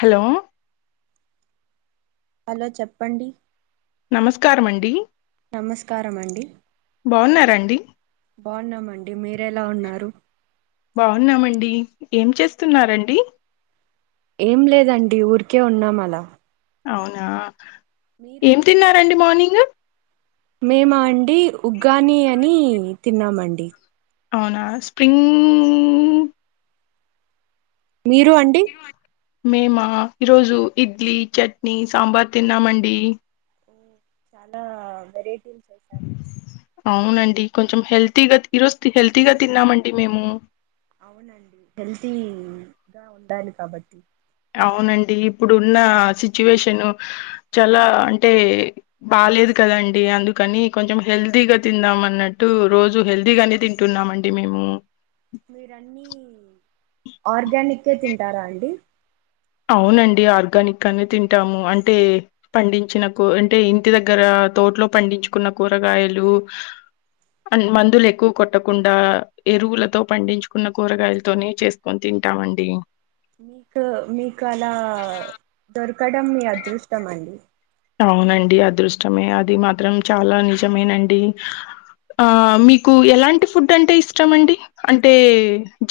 Hello hello చెప్పండి నమస్కారమండి నమస్కారం అండి బాగున్నారండి బాగున్నామండి మీరేలా ఉన్నారు బాగున్నామండి ఏం చేస్తున్నారండి ఏం లేదండి ఊరికే ఉన్నాం అలా అవునా ఏం తిన్నారండి మార్నింగు మేమ అండి ఉగ్గాని అని తిన్నామండి అవునా స్ప్రింగ్ మీరు అండి మేమా ఈరోజు ఇడ్లీ చట్నీ సాంబార్ తిన్నామండి చాలా వెరై [inaudible] అవునండి కొంచెం హెల్తీగా ఈరోజు హెల్తీగా తిన్నామండి మేము అవునండి హెల్తీ గా ఉండాలి కాబట్టి అవునండి ఇప్పుడు ఉన్న సిచ్యువేషన్ చాలా అంటే బాలేదు క కదండి అందుకని కొంచెం హెల్దీగా తిందాం అన్నట్టు రోజు హెల్దీగానే తింటున్నామండీ మేము ఆ మీరున్నీ ఆర్గానిక్ కే తింటారా అండి అవునండి ఆర్గానిక్గానే తింటాము అంటే పండించినకు అంటే ఇంటి దగ్గర మా తోట్లో పండించుకున్న కూరగాయలు మందులు ఎక్కువ కొట్టకుండా ఎరువులతో పండించుకున్న కూరగాయలతోనే చేసుకొని తి విటామండి మీకు మీకు అలా దొరకడం మీ అదృష్టం అండి అవునండి అదృష్టమే అది మాత్రం చాలా నిజమేనండి ఆ మీకు ఎలాంటి ఫుడ్ అంటే ఇష్టామ అండి అంటే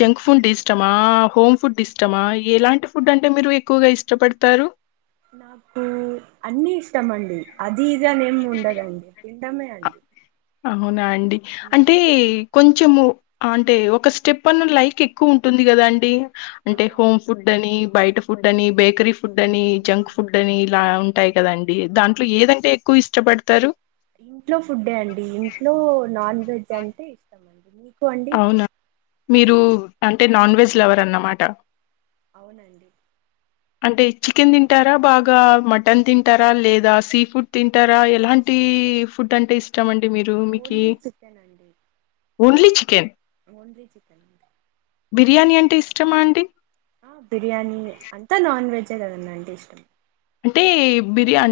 జంక్ ఫుడ్ ఇష్టమా ఆ హోమ్ ఫుడ్ ఇష్టమా ఎలాంటి ఫుడ్ అంటే మీరు ఎక్కువగా ఇష్టపడతారు నాకు అన్ని ఇష్టం అండి అది ఇది ఆనీ ఎమీ ఉండదండి తినమే అండి అవునా అండి ఉమ్, అంటే కొంచెము అంటే ఒక స్టెప్ అన్న లైక్ ఎక్కువ ఉంటుంది కదా అండి ఆ అంటే హోమ్ ఫుడ్ అని బయట ఫుడ్ అని బేకరీ ఫుడ్ అని జంక్ ఉమ్. ఫుడ్ అని ఇలా ఉ ఉంటాయి కదండి దాంట్లో ఏదంటే ఎక్కువ ఇష్టపడతారు ఇంట్లో ఫుడ్డే అండి ఇంట్లో నాన్ వెజ్ అంటే ఇష్టం అండి మీకు కు అండి అవునా! మీరు అంటే నాన్ వెజ్ లెవర్ అన్నమాట అవునండి అంటే చికెన్ తింటారా బాగా మటన్ తింటారా లేదా సీ ఫుడ్ తింటారా ఎలాంటి ఫుడ్ అంటే ఇష్టం అండి మీరు మీకు ఓన్లీ చికెన్ అండి ఓన్లీ చికెన్ ఓన్లీ చికెన్ అంతే బిర్యానీ అంటే ఇష్టమా అండి ఆ బిర్యానీ అంతా నాన్ వెజే కదండి అంటే ఇష్టం అంటే బిర్యా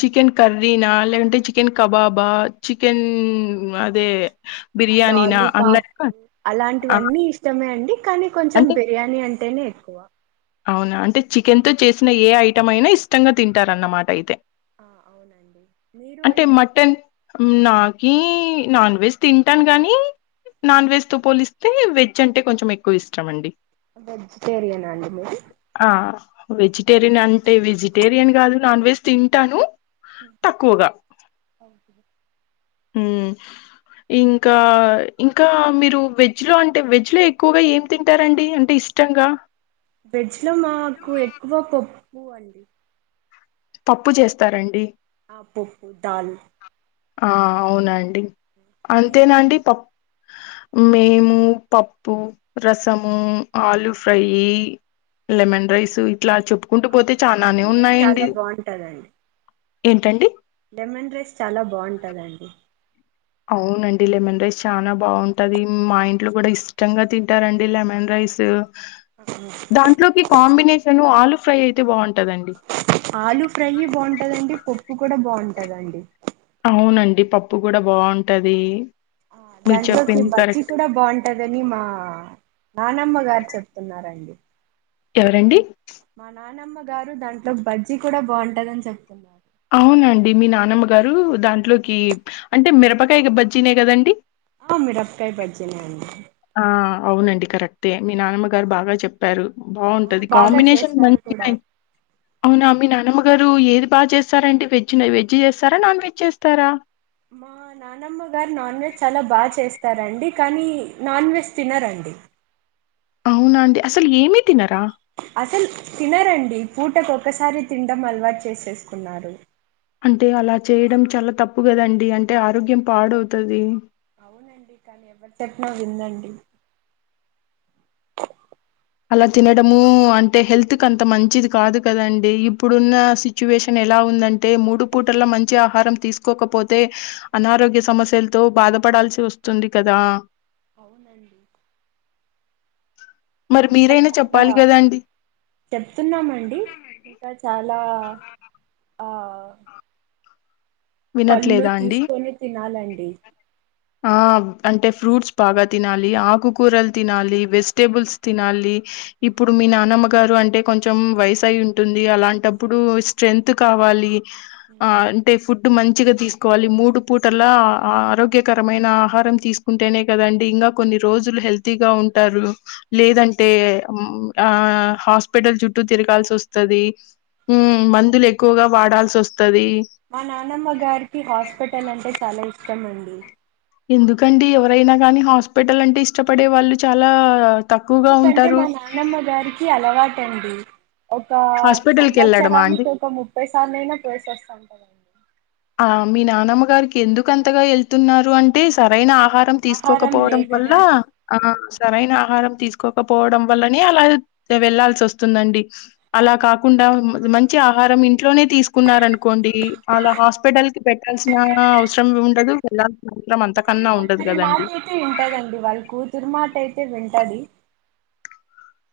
చికెన్ కర్రీనా లేదంటే చికెన్ కబాబా చికెన్ ఉమ్ అదే బిర్యానీనా లాలిపాప్ అన్నట్టుగా ఆ! అలాంటివన్నీ ఇష్టమే అండి కానీ కొంచెం అంటే బిర్యానీ అంటేనే ఎక్కువ అవునా అంటే చికెన్ తో ఉమ్, చేసిన ఏ ఐటం అయినా ఇష్టంగా తింటారన్నమాట అయితే ఆ అవునండి మీరు అంటే అండి మటన్ నాకి నాన్ వెెజ్ తింటాను గానీ నాన్ వెజ్ తో పోలిస్తే వెజ్ అంటే కొంచెం ఎక్కువ ఇష్టం అండి వెజిటేరియన్ అండి మీరు ఆ! వెజిటేరియన్ అంటే వెజిటేరియన్ కాదు నాన్ వెజ్ తింటాను ఉహు తక్కువగా. ఒకే ఉమ్ ఇంకా ఇంకా మీరు వెజ్ లో అంటే వెజ్ లో ఎక్కువగా ఏం తింటారండి అంటే ఇ ఇష్టంగా వెజ్ లో మాకు ఎక్కువ పప్పు అండి పప్పు చేస్తారండి ఆ పప్పు దాల్ ఆ అవునండి మీరు అంతేనండి అండి పప్పు మేము పప్పు రసము ఆలుఫ్రై లెమన్ రైస్ ఇట్లా చెప్పుకుంటూ ఆ పోతే చాలానే లెమన్ రైస్ ఉన్నాయండి చాలా బాగుంటదండి ఏంటండి లెమన్ రైస్ చాలా బావుంటాదండి అవునండి లెమన్ రైస్ చానా బాగుంటది మా ఇంట్లో కూడా ఇష్టంగా తింటారండి లెమన్ రైస్ దాంట్లోకి కాంబినేషన్ ఆలుఫ్రై అయితే బాగుంటదండి ఆలు ఫ్రై బాగుంటదండి పప్పు కూడా బాగుంటదండి అవునండి పప్పు కూడా బాగుంటది దాంట్లోకి బజ్జి కూడా బాగుంటదని మా నానమ్మ గారు చెప్తున్నారండి ఎవరండి మా నానమ్మ గారు దాంట్లో బజ్జీ కూడా బాగుంటందని చెప్తున్నారు అవునండి మీ నానమ్మ గారు దాంట్లోకి అంటే మిరపకాయ బజ్జీనే కదండి ఆ మిరపకాయ బజ్జినే అండి ఆ అవునండి కరెక్టే మీ నానమ్మ గారు బాగా చెప్పారు ఆ బాగుంటది బాగా కాంబినేషన్ చేస్తారు మంచిగా కూడా అవునా మీ నానమ్మ నా నానమ్మ గారు ఏది బాగా చేస్తారంటడి వెజ్ వెజ్ చేస్తారా నాన్ వెజ్ చేస్తారా మా నానమ్మ గారు నాన్ వెజ్ చాలా బాగా చేస్తారండి కానీ నాన్ వెజ్ తినారండి ఆ అవునా అండి అసలు ఏమి తినారా అసలు తినరండి పూటకు ఒకసారి తిండం అలవాటు చేసేసుకున్నారు అంటే అలా చేయడం చాలా తప్పు కదండి అంటే ఆరోగ్యం పాడవుతాది అవునండి కానీ ఎవరు చెప్పినా విందండి అలా తినడము అంటే హెల్త్ కి అంత మంచిది కాదు కదండి ఈ ఇప్పుడున్న సిచ్యువేషన్ ఎలా ఉందంటే అంటే మూడు పూటల మంచి ఆహారం తీసుకోకపోతే అనారోగ్య సమస్యలతో బాధపడాల్సి వస్తు చొంది కదా అవునండి మరి ఇంకా మీరైనా చాలా చెప్పాలి కదండి. చెప్తున్నామండి ఇంకా చాలా ఆ ఆ వినట్లేదా అండి తినాలండి ఆ అంటే ఫ్రూట్స్ బాగా తినాలి ఆకుకూరలు తినాలి వెజిటేబుల్స్ తినాలి ఇప్పుడు మీ మీ నానమ్మ గారు అంటే కొంచెం వయసయి ఉంటుంది అలాంటప్పుడు స్ట్రెంగ్త్ కావాలి ఆ ఉమ్, అంటే ఫుట్ తీసుకోవాలి మూడు పూటల ఆరోగ్యకరమైన ఆహారం తీసుకుంటేనే కదండి ఇంకా కొన్ని రోజులు హెల్తీగా ఉంటారు లేదంటే ఆ హాస్పిటల్ చుట్టూ తి గాల్సి వస్తది ఊమ్ అవునండి మందులు ఎక్కువగా వాడాల్సి వస్తది మా నానమ్మ గారికి హాస్పిటల్ అంటే చాలా ఇష్టం అండి ఎందుకండి ఎవరైనా గానీ హాస్పిటల్ అంటే ఇష్టపడే వాళ్ళు చాలా తక్కువగా ఎందుకంటే ఉంటారు మా నానమ్మ గారికి అలవాటండి ఒక హాస్పిటల్కి వెళ్ళడమా అండి సంవత్సరానికి ఒక ముప్పై సార్లు అయినా పోయే వస్తాది ఆ మీ నానమ్మ గారికి ఎందుకు అంతగా వెళ్తున్నారు అంటే సరైన ఆ ఆహారం ఆహారం తీసుకోకపోవడం వల్ల లేకనే అండి ఆ సరైన ఆహారం తీసుకో కోకపోవడం వల్లనే అలా వెళ్లాల్సి వస్తుందండి అలా కాకుండా మంచి ఆహ రాం ఇంట్లోనే తీసుకున్నారనుకోండి అలా హాస్ప టల్కి పెట్టాల్సిన అవసరం ఉండదు వెళ్ళాల కానీ ఒక్కరి మాట అయితే వింటదండి వాళ్ళ కూతురి మాట అయితే వింటది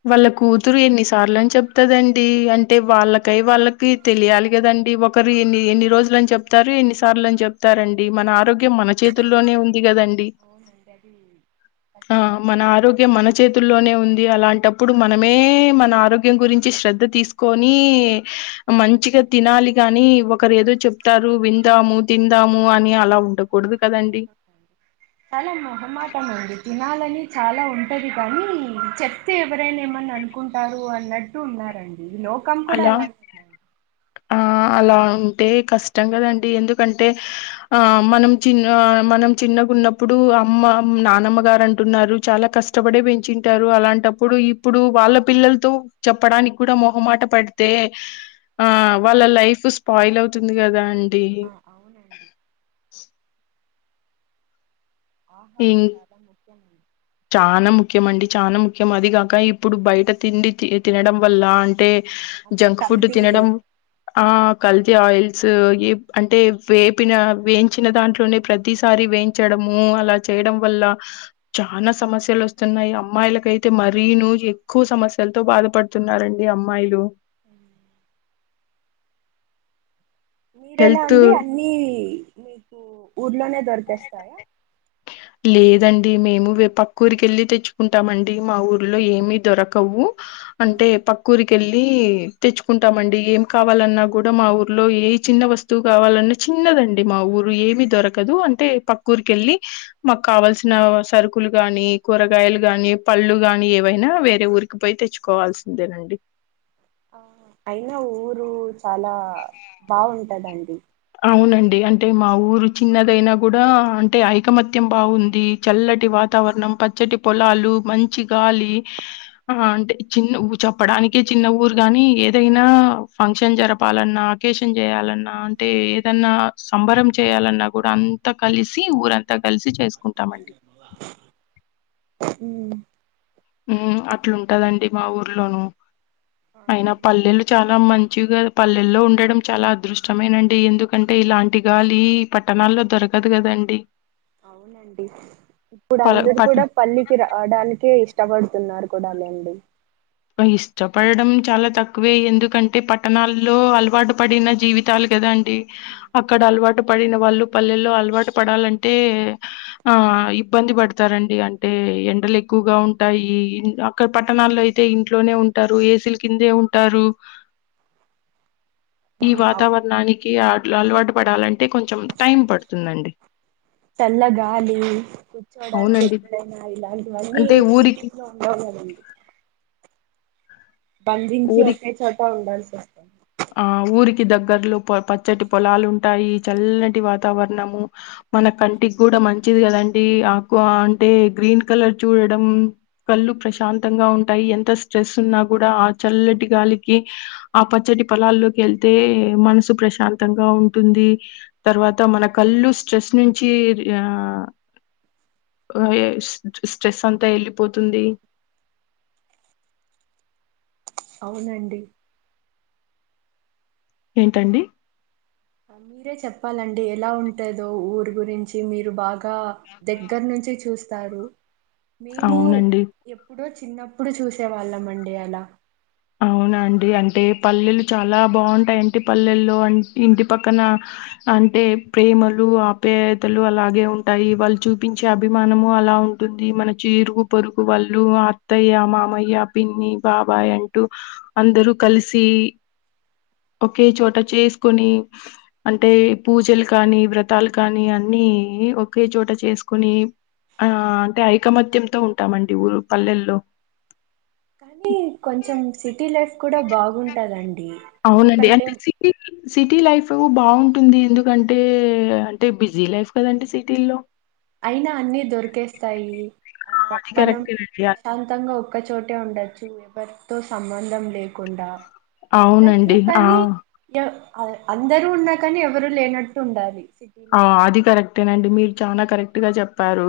వాళ్ళ కూతురు ఎన్నిసార్లుని చెప్తదండి అంటే వాళ్ళకై వాళ్ళకి తెలియాలి కదండి ఒకరు ఎన్ని ఎన్ని రోజులని చెప్తారు ఎన్ని సార్లు అని చెప్తారండి మన ఆరోగ్య మన చేతుల్లోనే ఉంది కదండి అవునండి అది ఆ మన ఖచ్చితంగా ఆరోగ్యం మన చేతుల్లోనే ఉంది అలాంటి అప్పుడు మనమే మన ఆరోగ్యం గురించి శ్రద్ధ తీసుకొని మంచిగా తినాలి గాని ఒకరు ఏదో చెప్తారు విందాము తిందాము అని అలా ఉండకూడదు కదండి. చాలా మొహమాటం అండి తినాలని చాలా ఉంటది కానీ చెప్తే ఎవరైనా ఏమని అనుకుంటారు అన్నట్టు ఉన్నారండి ఈ లోకం కూడా అలా ఎలాందే ఆ అలా ఉంటే కష్టం కదండి ఎందుకంటే ఆ మనం చిన్న మనం చిన్నగా ఉన్నప్పుడు అమ్మ నానమ్మ గారు అంటున్నారు చాలా కష్టపడే పెంచింటారు అలాంటి అలాంటప్పుడు ఇప్పుడు వాళ్ళ పిల్లలతో చెప్పడానికి కూడా మొహమాట పడితే ఆ వాళ్ళ లైఫ్ స్పాయిల్ అవుతుంది కదా అండి ఆ, అవునండి ఆహారం ఉమ్ చాలా ముఖ్యమండి చాలా ముఖ్యమండి చాలా ముఖ్యం అది కాక ఇప్పుడు బయట తిండి తినడం వల్ల అంటే అన్ని జంక్ ఫుడ్ కల్తీ తినడం ఆ కల్తీ ఆయిల్ స్ అంటే వేపిన వేయించిన దాంట్లోనే అవునండి ప్రతిసారి వేయించడము అలా చేయడం వల్ల చానా సమస్యలు వస్తున్నాయి అమ్మాయిలకయితే మరీను ఎక్కువ అవును. సమస్యలతో బాధపడుతున్నారండి అమ్మాయిలు అ మీరెలా హెల్త్ అండి అన్నీ మీకు ఊర్లోనే దొరికేస్తాయా లేదండి మేము పక్క ఉరికెళ్లి తెచ్చుకుంటామండి మా ఊర్లో ఏమి దొరకవు అంటే పక్కుూరి వెళ్ళి తెచ్చుకుంటామండి ఏం కావాలన్నా కూడా మా ఊర్లో ఏ చిన్న వస్తువు కావాలన్నా చిన్నదండి మా ఊరు ఏమి దొరకదు అంటే పక్కురికెళ్లి మాకు కావల్సిన సరుకులు గాని కూరగాయలు గాని పళ్ళు గాని ఏవైనా వేరే ఊరికి పోయి తెచ్చుకోవాల్సిందేనండి ఆ అయినా ఊరు చాలా బాగుంటాదండి అవునండి అంటే మా ఊరు చిన్నదైనా కూడా అంటే ఐకమత్యం బాగుంది చల్లటి వాతావరణం పచ్చటి పొలాలు మంచి గాలి ఆ అంటే చిన్న ఊ చెప్పడానికే చిన్న ఊరు గాని ఏదైనా అ ఫంక్షన్ జరపాలన్నా ఆకేషన్ చేయాలన్నా అంటే ఏదన్నా సంబరం చేయాలన్నా కూడా అంతా కలిసి ఊరంతా కలిసి చేసు అ ఉ అట్లుంటదండి మా ఊర్లోనూ అయినా పల్లెలు చాలా మంచిగా పల్లెల్లో ఉండడం చాలా అదృష్టమేనండి ఎందుకంటే ఇలాంటి గాలి పట్టణాల్లో దొరకదు కదండి అవునండి ఇప్పుడు అందరు పట్ కూడా పల్లికి రావడానికే ఇష్టపడు తున్నారు కూడా లేండి ఇష్టపడడం చాలా తక్కువ తక్కువే ఎందుకంటే పట్టణాల్లో అలవాటు పడిన జీవితాలు కదా అండి అక్కడ అలవాటు పడి పడిన వాళ్ళు పల్లెల్లో అలవాటు పడాలంటే ఆ ఇబ్బంది పడతారండి అంటే ఎండలు ఎక్కువగా ఉంటాయి అక్కడ పట్టణాల్లోయితే అయితే ఇంట్లోనే ఉంటారు ఏసీలు కిందే ఉంటారు ఈ అవును వాతావరణానికి అలవాటు పడాలంటే కొంచెం టైం పడుతుందండి చల్ల గాలి కూర్చోడానికి అవునండి ఎక్కడైనా ఇలాంటివన్నీ అంటే ఊరికి సిటీలో ఉండవ్ కదండి [inaudible] బంధించి ఊరికి ఒకచ్చే చోట ఉండాల్సి వస్తాంది ఆ ఊరికి దగ్గర్లు పొ పచ్చటి పొలాలు ఉంటాయి చల్లటి వాతావరణము మన కంటికి కూడా మంచిది కదండి ఆకు అంటే గ్రీన్ కలర్ చూడడం కళ్ళు ప్రశాంతంగా ఉంటాయి ఎంత స్ట్రెస్ ఉన్నా కూడా ఆ చల్లటి గాలికి ఆ పచ్చటి పొలాల్లోకి వెళ్తే మనసు ప్రశాంతంగా ఉంటుంది తర్వాత మన కళ్ళు స్ట్రెస్ నుచి య్య స్ట్రెస్ అంతా వెళి పోతుంది అవునండి ఏంటండి మీరే చెప్పాలండి ఎలా ఉంటందో ఊరు గురించి మీరు బాగా బాగా దగ్గర నుంచి చూస్తారు మేము అవునండి ఎప్పుడో చిన్నప్పుడు చూసే వాళ్ళం అండి అలా అవు అవునా అండి అంటే పల్లెలు చాలా బాగుంటాయింటి పల్లెల్లో ఇంటి పక్కన అంటే ప్రేమలు ఆప్యాయతలు అలాగే ఉంటాయి వాళ్ళు చూపించే అభిమానము అలా ఉంటుంది మన చీరుగు పొరుగు వాళ్ళు అత్తయ్య మామయ్య పిన్ని బాబాయ్ అం టు అందరూ కలిసి ఒకే చోట చేసుకొని అంటే పూజలు కానీ వ్రతాలు కానీ అ నీ ఒకే చోట చేసుకుని ఆ అంటే ఐకమత్యంతో ఉంటామండి ఊరు పల్లెల్లో కానీ కొంచెం సిటీ లైఫ్ కూడా బాగుంటదండి అవునండి. ఎందుకంటే అంటే సిటీ సిటీ లైఫ్ బాగుంటుంది ఎందుకంటే అంటే బిజీ లైఫ్ కదండి సిటీల్లో అయినా అన్ని దొరికేస్తాయి. ఆ అది మనం కరెక్టేనండి. అ ప్రశాంతంగా ఒక్కచోటే ఉండొచ్చు ఎవర్ తో సంబంధం లేకుండా ఉండొచ్చు అవునండి. ఆ! కానీ ఎవ్ అ అందరు ఉన్నా కానీ ఎవరు లేనట్టు ఉండాలి. సిటీలో ఆ ఉంటే అది కరెక్టేనండి మీరు చానా కరెక్ట్ గా చెప్పారు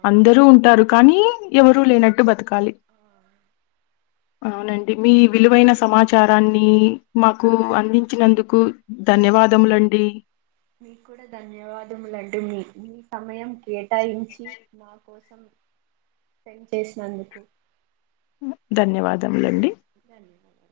అవును. అందరూ ఉంటారు. కానీ ఎవరూ లేనట్టు బతకాలి ఆ, అవునండి మీ విలువైన సమాచారాన్ని మాకు అందించినందుకు ధన్య వాదములండి. మీ కూడా ధన్యవాదములండి మీ సమయం కేటాయించి నా కోసం [inaudible] స్పెండ్ చేసినందుకు ధన్యవాదములండి. ధన్యవాదాలు